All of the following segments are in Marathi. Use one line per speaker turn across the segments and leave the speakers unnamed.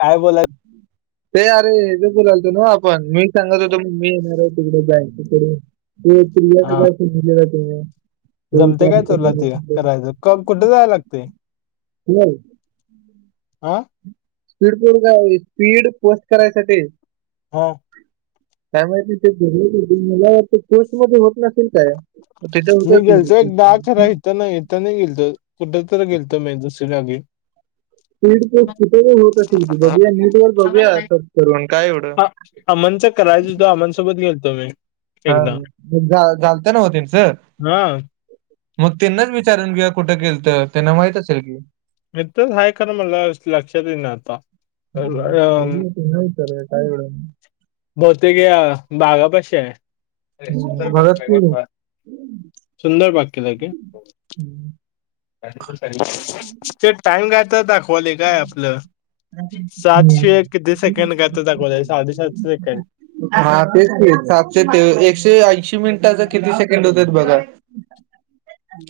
काय बोला.
ते अरे हे ज बलालतो ना आपण मी सांगत होतो मग मी येणार आहे तिकडे जा तिकडे. ते
हा
क्रियानगर समलेला तुम्ही ते
जमते काय
विचार
तुला ते
करायला.
करायचं क कुठे जायला लागते.
नाही.
आा.
स्पीड बो स्पीड पोस्ट करायसाठी
हो.
काय माहिित नाही ते म पोस्ट मध्ये होत नसेल काय. तिथे होत
मी
असेल
गेलतो एकदाहा अखरा इथ नाहीथ नाही गेलतो कुठ तररी गेलतो मुस तलाे.
स्ीड कुठे होत अस बघूया नीट वर बघूया सर्च करून काय एवढं.
अमनचं करायचंद् अमनसोबत गेलो.
हा घलत नावते सर
हा.
मग त्यांनाच विचारून घे कुठं केल तर त्यांना माहित असेल की
मित्रच हा खरं मला लक्षातही ना आता
हम्म.
अ.
बघूया त्यांना काय?
बोतेक या बागा पश आहे.
हम्म,
ंदर
भगत सिंग
ब्य सुंदर बक्यलागे ते टाइम काता दाखवले काय आपलं.
हम्म.
सातशे किती सेकंड करता कोोला साडेसातशे सेकंड
हा तेच ते सातशे ते एकशे ऐंशी मिनिटाच. किती सेकंड होतात बघा.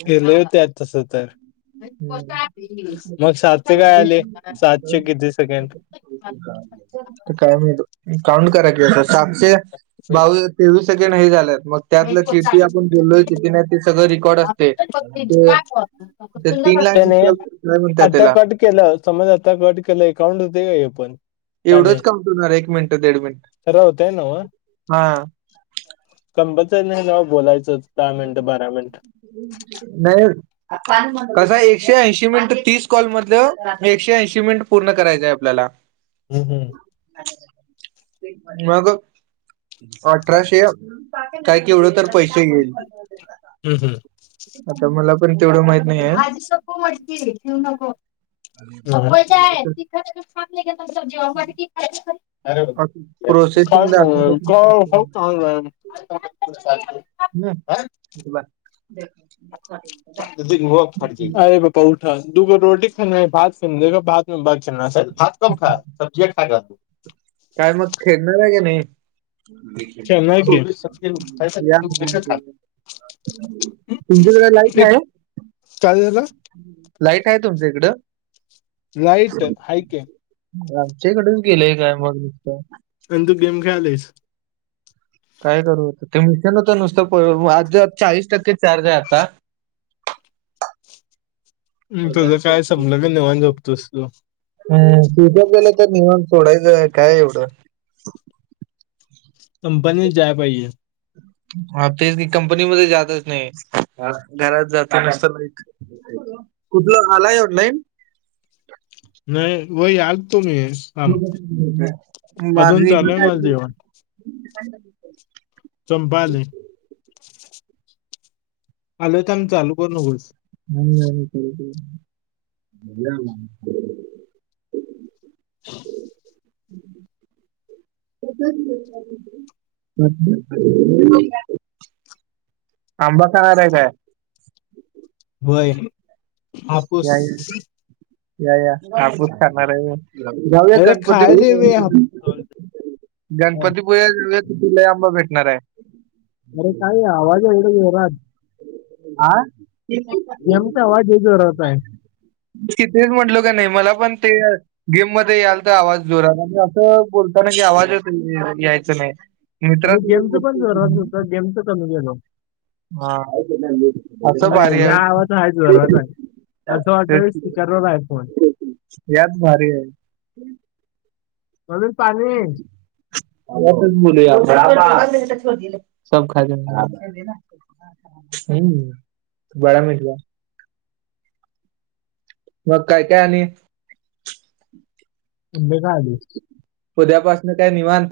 हे लव त्या आज तस तर मग सातशे काय आले सातशे किती सेकंड.
काय म्ह काउंट कराय क सातशे बावीस तेवीस सेकंड ह झालेत. मग त्यातलं किती आपण बोललोय किती नाही ते सगळं. रेकॉर्ड असते.
यत.
ते ते तीन लाईन काय म्हणतात
आता
त्याला
कट केलं समज आता कट केलं अकाउंट होते का ओपन.
एवढंच कमपवणार एक मिनिट दड मिनट
खरं
हा.
कंबच नाही नाव बोलायचं दहा मिनिट बारा मिनिट
नाही कस एकशे शी मिन तीस कॉल मध एकशे ऐंशी मिनट पूर्ण कयंय आपल्याला
हम्म हम्.
मग अठराशे काय केवढं तर पैस होईल.
हम्म हम्म.
मला पण तेवढं माहित नाही
भाजी
आहे
सपो म्हटते ठेव नको सपयच्या आहे तिथ. ले स्ी ऑफर
प्रोसेसिंग दाखवलं
क अ हो का मॅ आा.
बवा
मु फडी बापा उठा. दुगो रोटी खा आहे भात ख भाते बाग खे भात कब खा सबजी खा ख तू
काय मग खेळणार आहे की नाही, रीकामा
खेलना है
आहे,
गेम सब्जी खाई सर तू बेटा खा
तुमचीक लाईट
एक
आहे.
काय झालं
लाईट आहे तुमच इकड
लाईट हयकिंग
आमच्याकडेच गेलंय काय मग नुसत,
आणि तु गेम ख्यालीस
काय करू होतं ते मिशनच नुसतं आज चाळीस टक्के चार्ज आहे आता [inaudible]
तुझं काय संपलं क नाहीेव जबतोस तू, [unintelligible]
हम् तिच्यार गेलं तर नियम सोडायचंय काय एवढं
कंपनी जाय पाये,
हा तेच कंपनी मध्ये जातच नाही घरात जात नसतक कुठलं आला ए नाही
नाही वही हल, अजून चालू आहे माझं जेवण
[unintelligible]
चंपाले, [inaudible] आल तर आ् चालू करू नकोस,
नाही नाही,
[inaudible]
[inaudible] [unintelligible] आंबा काार काय [unintelligible] [unintelligible]
बय आपूस,
या या या या आपूच करणार आहे मी जाऊया
अरे
गणपती
खायले वे
[unintelligible]
हापूस
गणपतीपूज्या तुला आंबा भेटणार आहे
[unintelligible]
[unintelligible]
गेमचा आवाज हे जोरात आहे
तिथेच म्हटलो का नाही मला पण ते गेम मध्ये याल तर आवाज जोराला आणि असं बोलताना आवाज यायच नाही.
आणि गेमचं पण जोरात होतं
[unintelligible]
गेमचं कमी गेलो
हा असं
आणि
भारी आहे,
ह्या आवाज हा जोरात आहे असं
तेच
वाटतं
की.
स्पीकरवर आयफोन.
यात भारी आहे,
म्हणून पाणी
च बोलूया आप, [unintelligible] [unintelligible] मंग काय काय आणि,
[unintelligible]
उद्यापासून काय निवांत,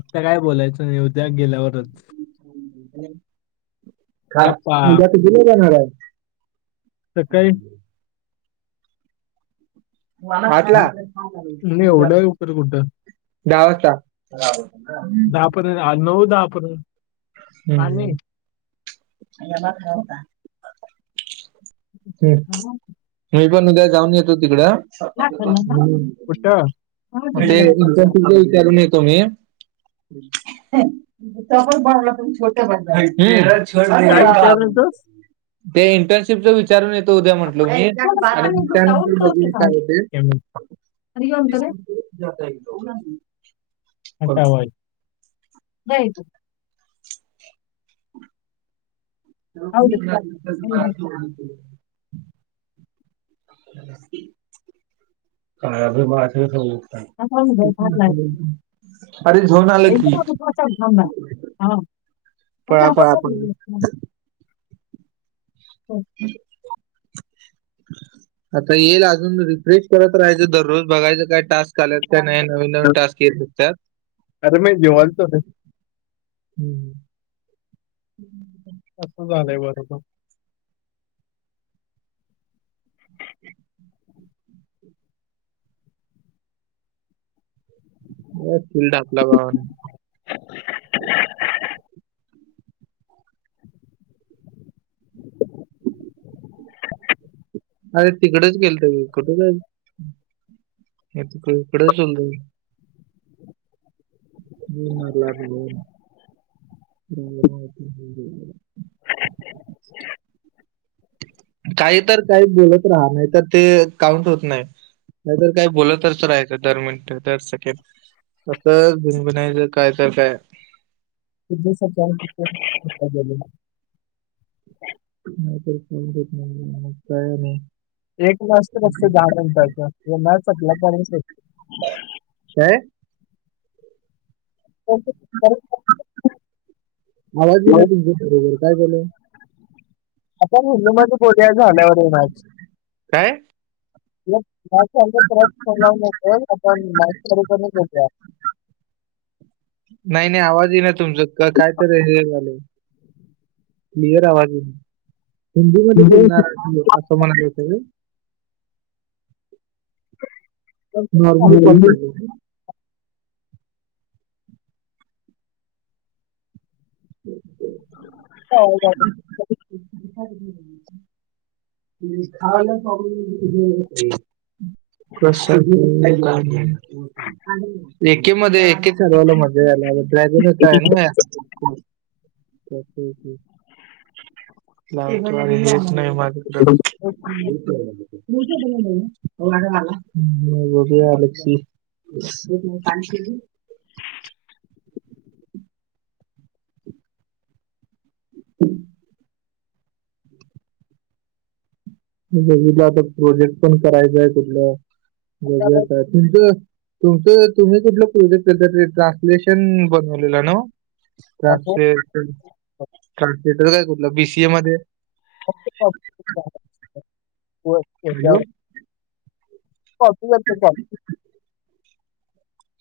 आता काय बोलायचं उद्या गेल्यावरच
खा
गप्पा
उद्या तिकडं नाही जाणारं आहे.
सकाळी,
पहाटला,
नाही एवढं लवकर कुठं
गांवचा,
दहा पर्यंत आ, [unintelligible]
[unintelligible] ह् [unintelligible]
पाणी हा,
मी पणं उद्या जाऊंन येतो तिकडं
लागलं ना कुठं हा, किती
ते
दिलं मग
इंटशिपट्य विचारून येतो मी डबल बनला पणं छोट बनला
काय
छ
विचारलं तर
ते इंटर्नशिपच विचारून येतं उद्या म्हटलं मी आणि त्यानंतर बघून काय होतें
केमिस्ट
रोज जातोय तो
आता वय वय ईकून
म घ मला [inaudible] काय माझं होऊ अरे झोन आलं की
हा
पळा
आता
पळा
कोण
पळा
आहे होम
आता येईल अजून रिफ्रेश करत राहायचं दररोज बघायचं काय टास्क आल्यात. नाही नवीन नवीन टास्क येऊ शकतात.
अरे मी जेवणतो रे
हम्म ह
असं झालंय बरोबर
फिल्ड आपल्या भावने अरे तिकडेच गेलं तो कुठु नाही याडे सुंद म मला कांहीं तर कांहीं बोलतं राहा नाहीं तर ते काउंट होतं नाहीं नाहीं तर कांहीं बोलतं तर राहायचं दर मिनिटं दर सेकंड असंच बूनबूनायचं काय तर काय
क स [inaudible]
नाही मग का नाही [inaudible]
एक टास असतों दहा मिनिटांचा तो नाही संपते तोपर्यंत असंच
काय आवाजही ना तुमच्या येई बरोबर काय बोलू
आता मुलें मध्यें कोरिया झाल्यावर आहे माझं
काय
म आपण माूप घेत [inaudible]
नाहीं नाहीं आवाज नाही तुमचचा कायतरी रिनियूहे झालंय क्लिअर आवाज हिंदी मध्यें बोलणारं आहे तूम्ही असं म्हणायले तूम्ही नॉर्मल कॉल
घेतोया
पाहीजे होता.
हो
[unintelligible] कशा एके मध्ये ते ठरवलं म्हणजे झालं‌ याला ड्रॅगनच आहे ना. येऊच नाय मा [unintelligible] होय मला [unintelligible] बघू की आता प्रोजेक्ट पण करायचाय कुठला, बघु
झालं
आता तुम तुमचं तुम्ही कुठलं प्रोजेक्ट [unintelligible] ट्रान्सलेशन बनवलेलं नव्ह? ट्रान्सलेशन, ट्रान्सलेटर आपलं बी सी ए मध्ये.
ते कॉपी झालं.
हॅलो
[unintelligible] कॉपी [unintelligible]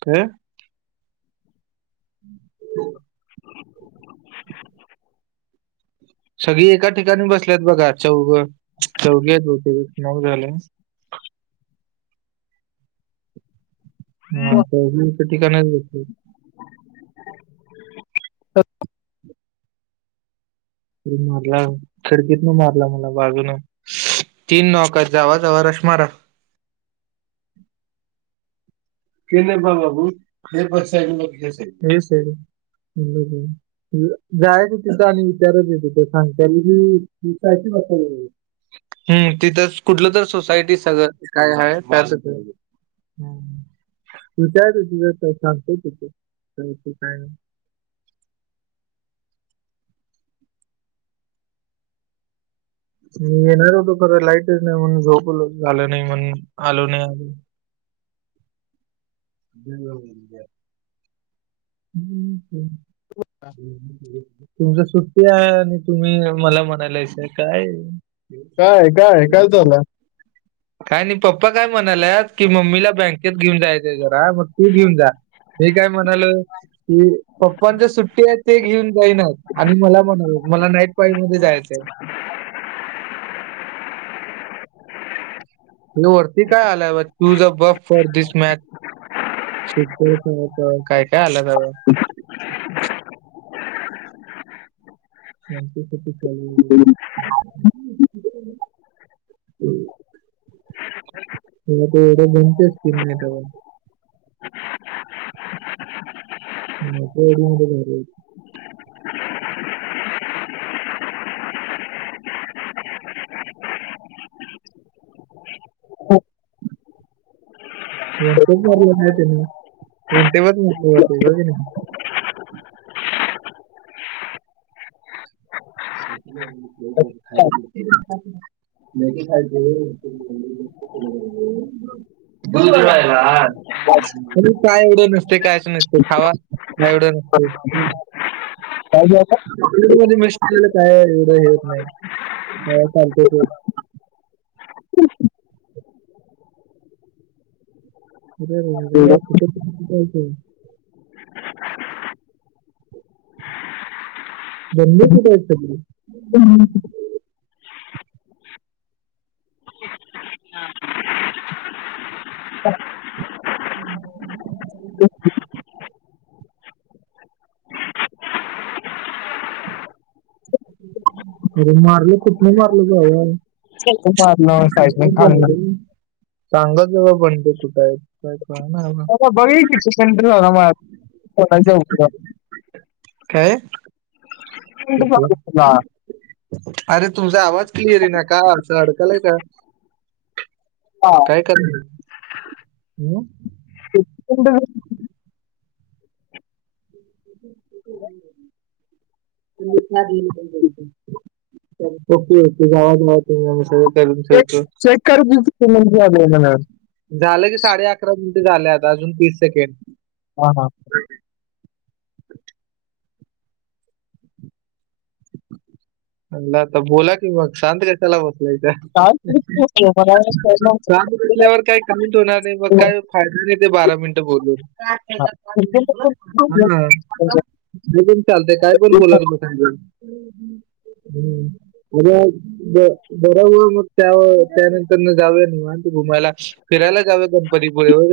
काय? [unintelligible] सगळी एका ठिकाणी बसल्यात बघा चौघं, चौघे हायत बहुतेक नऊ झाले. [inaudible]
तो
आता [unintelligible] ठिकाणीच बसलेत. मारला खडकीतनं मारला मला बाजुनं. तीन नौका जावा जावा रश मारं. पेन आहे का बाबू पेपर साईन [unintelligible] जायच तिथं. आणि विचारत आहे तिथ सांगता की, [unintelligible] हम्म तिथं कुठलं तर सोसायटी सगळं काय आहे त्याचं हम्म. तूच त्या दिवशी सांगतय तिथ काय नाही. [unintelligible] [unintelligible] म येणार होतो. खरं लाईटच नाही म्हणून झोपलो. झालं नाही म्हणून आलो नाही आजून. अ हम्. तु सुट्टी हाय आणि तुम्ही मला म्हणायलायश काय?
काय-काय-काय चालू हाय?
काय नाही पप्पा काय म्हणाल्यात. कि मम्मीला बँकेत घेऊन जायचे जरा मग तू घेऊन जा. हे काय म्हणालोय. की पप्पांच्या सुट्टी आहे ते घेऊन जाईनात आणि मला म्हणालेत. मला नाईट पार्क मध्ये जायचंय. हे वरती काय आलाय बा. Choose a buff, for this match श काय काय आला त [unintelligible] [unintelligible]
ह [unintelligible]
ह् [unintelligible] ह एढ बणतेच कि नाही [unintelligible] माझ्या गाडीमध्ये [unintelligible] वंटेच मारले नाहीते नाही वंटेवर मारले होते बघ नाही [unintelligible] [unintelligible] [unintelligible] मॅगी खायच [unintelligible] [unintelligible] काय एवढं नसते कायच नसते खावा काय एवढं हो ह.
काय झालं
[unintelligible] मध्ये मिळू श आपल्याला काय एवढं हे होत नाही, त्यामुळं चालत ते अरे
एवढं
[inaudible] ब क काय त हम् [inaudible] अरे मारलं कुठन मारलं बाऊ
खेचून मारलं साईडने
[inaudible]
खाणलं
सांगतजा बाईकुठे आहे काय कळना बाबा.
आता बघुयाकी [unintelligible] मळ्यात बघायचं अंकुरात
काय ठीक
झाला तुला.
आहे अरे तुमचा आवाज क्लिअरईना का असं अडकालाय का
हा.
काय करणार हम
हड
ह [unintelligible] [unintelligible]
चेक
ठेवतो
चेक करू त म्ह म्हणा.
झालं की साडे अकरा मिनटे झालं आता अजून तीस सेकंड
हा हा.
अन्ना आता बोला कि मग शांत कशाला ब नैजा
काय किती झाले? मला कळलं नाही.
सांगमटल्यावर काय काउंट होणार नाही मग काय फायदा नाही दे बारा मिनिट बोलून का
हा.
त्याच्यात
किती
म्हणल हा.
लोकं
हे पण चालतय काय पण
झाले?
बोलत बसायचं. हम्म. अ बराब मग त्या त्यानंतर न जाऊया निवात घुमायला फि फिरायला जावया गणपतीपुळे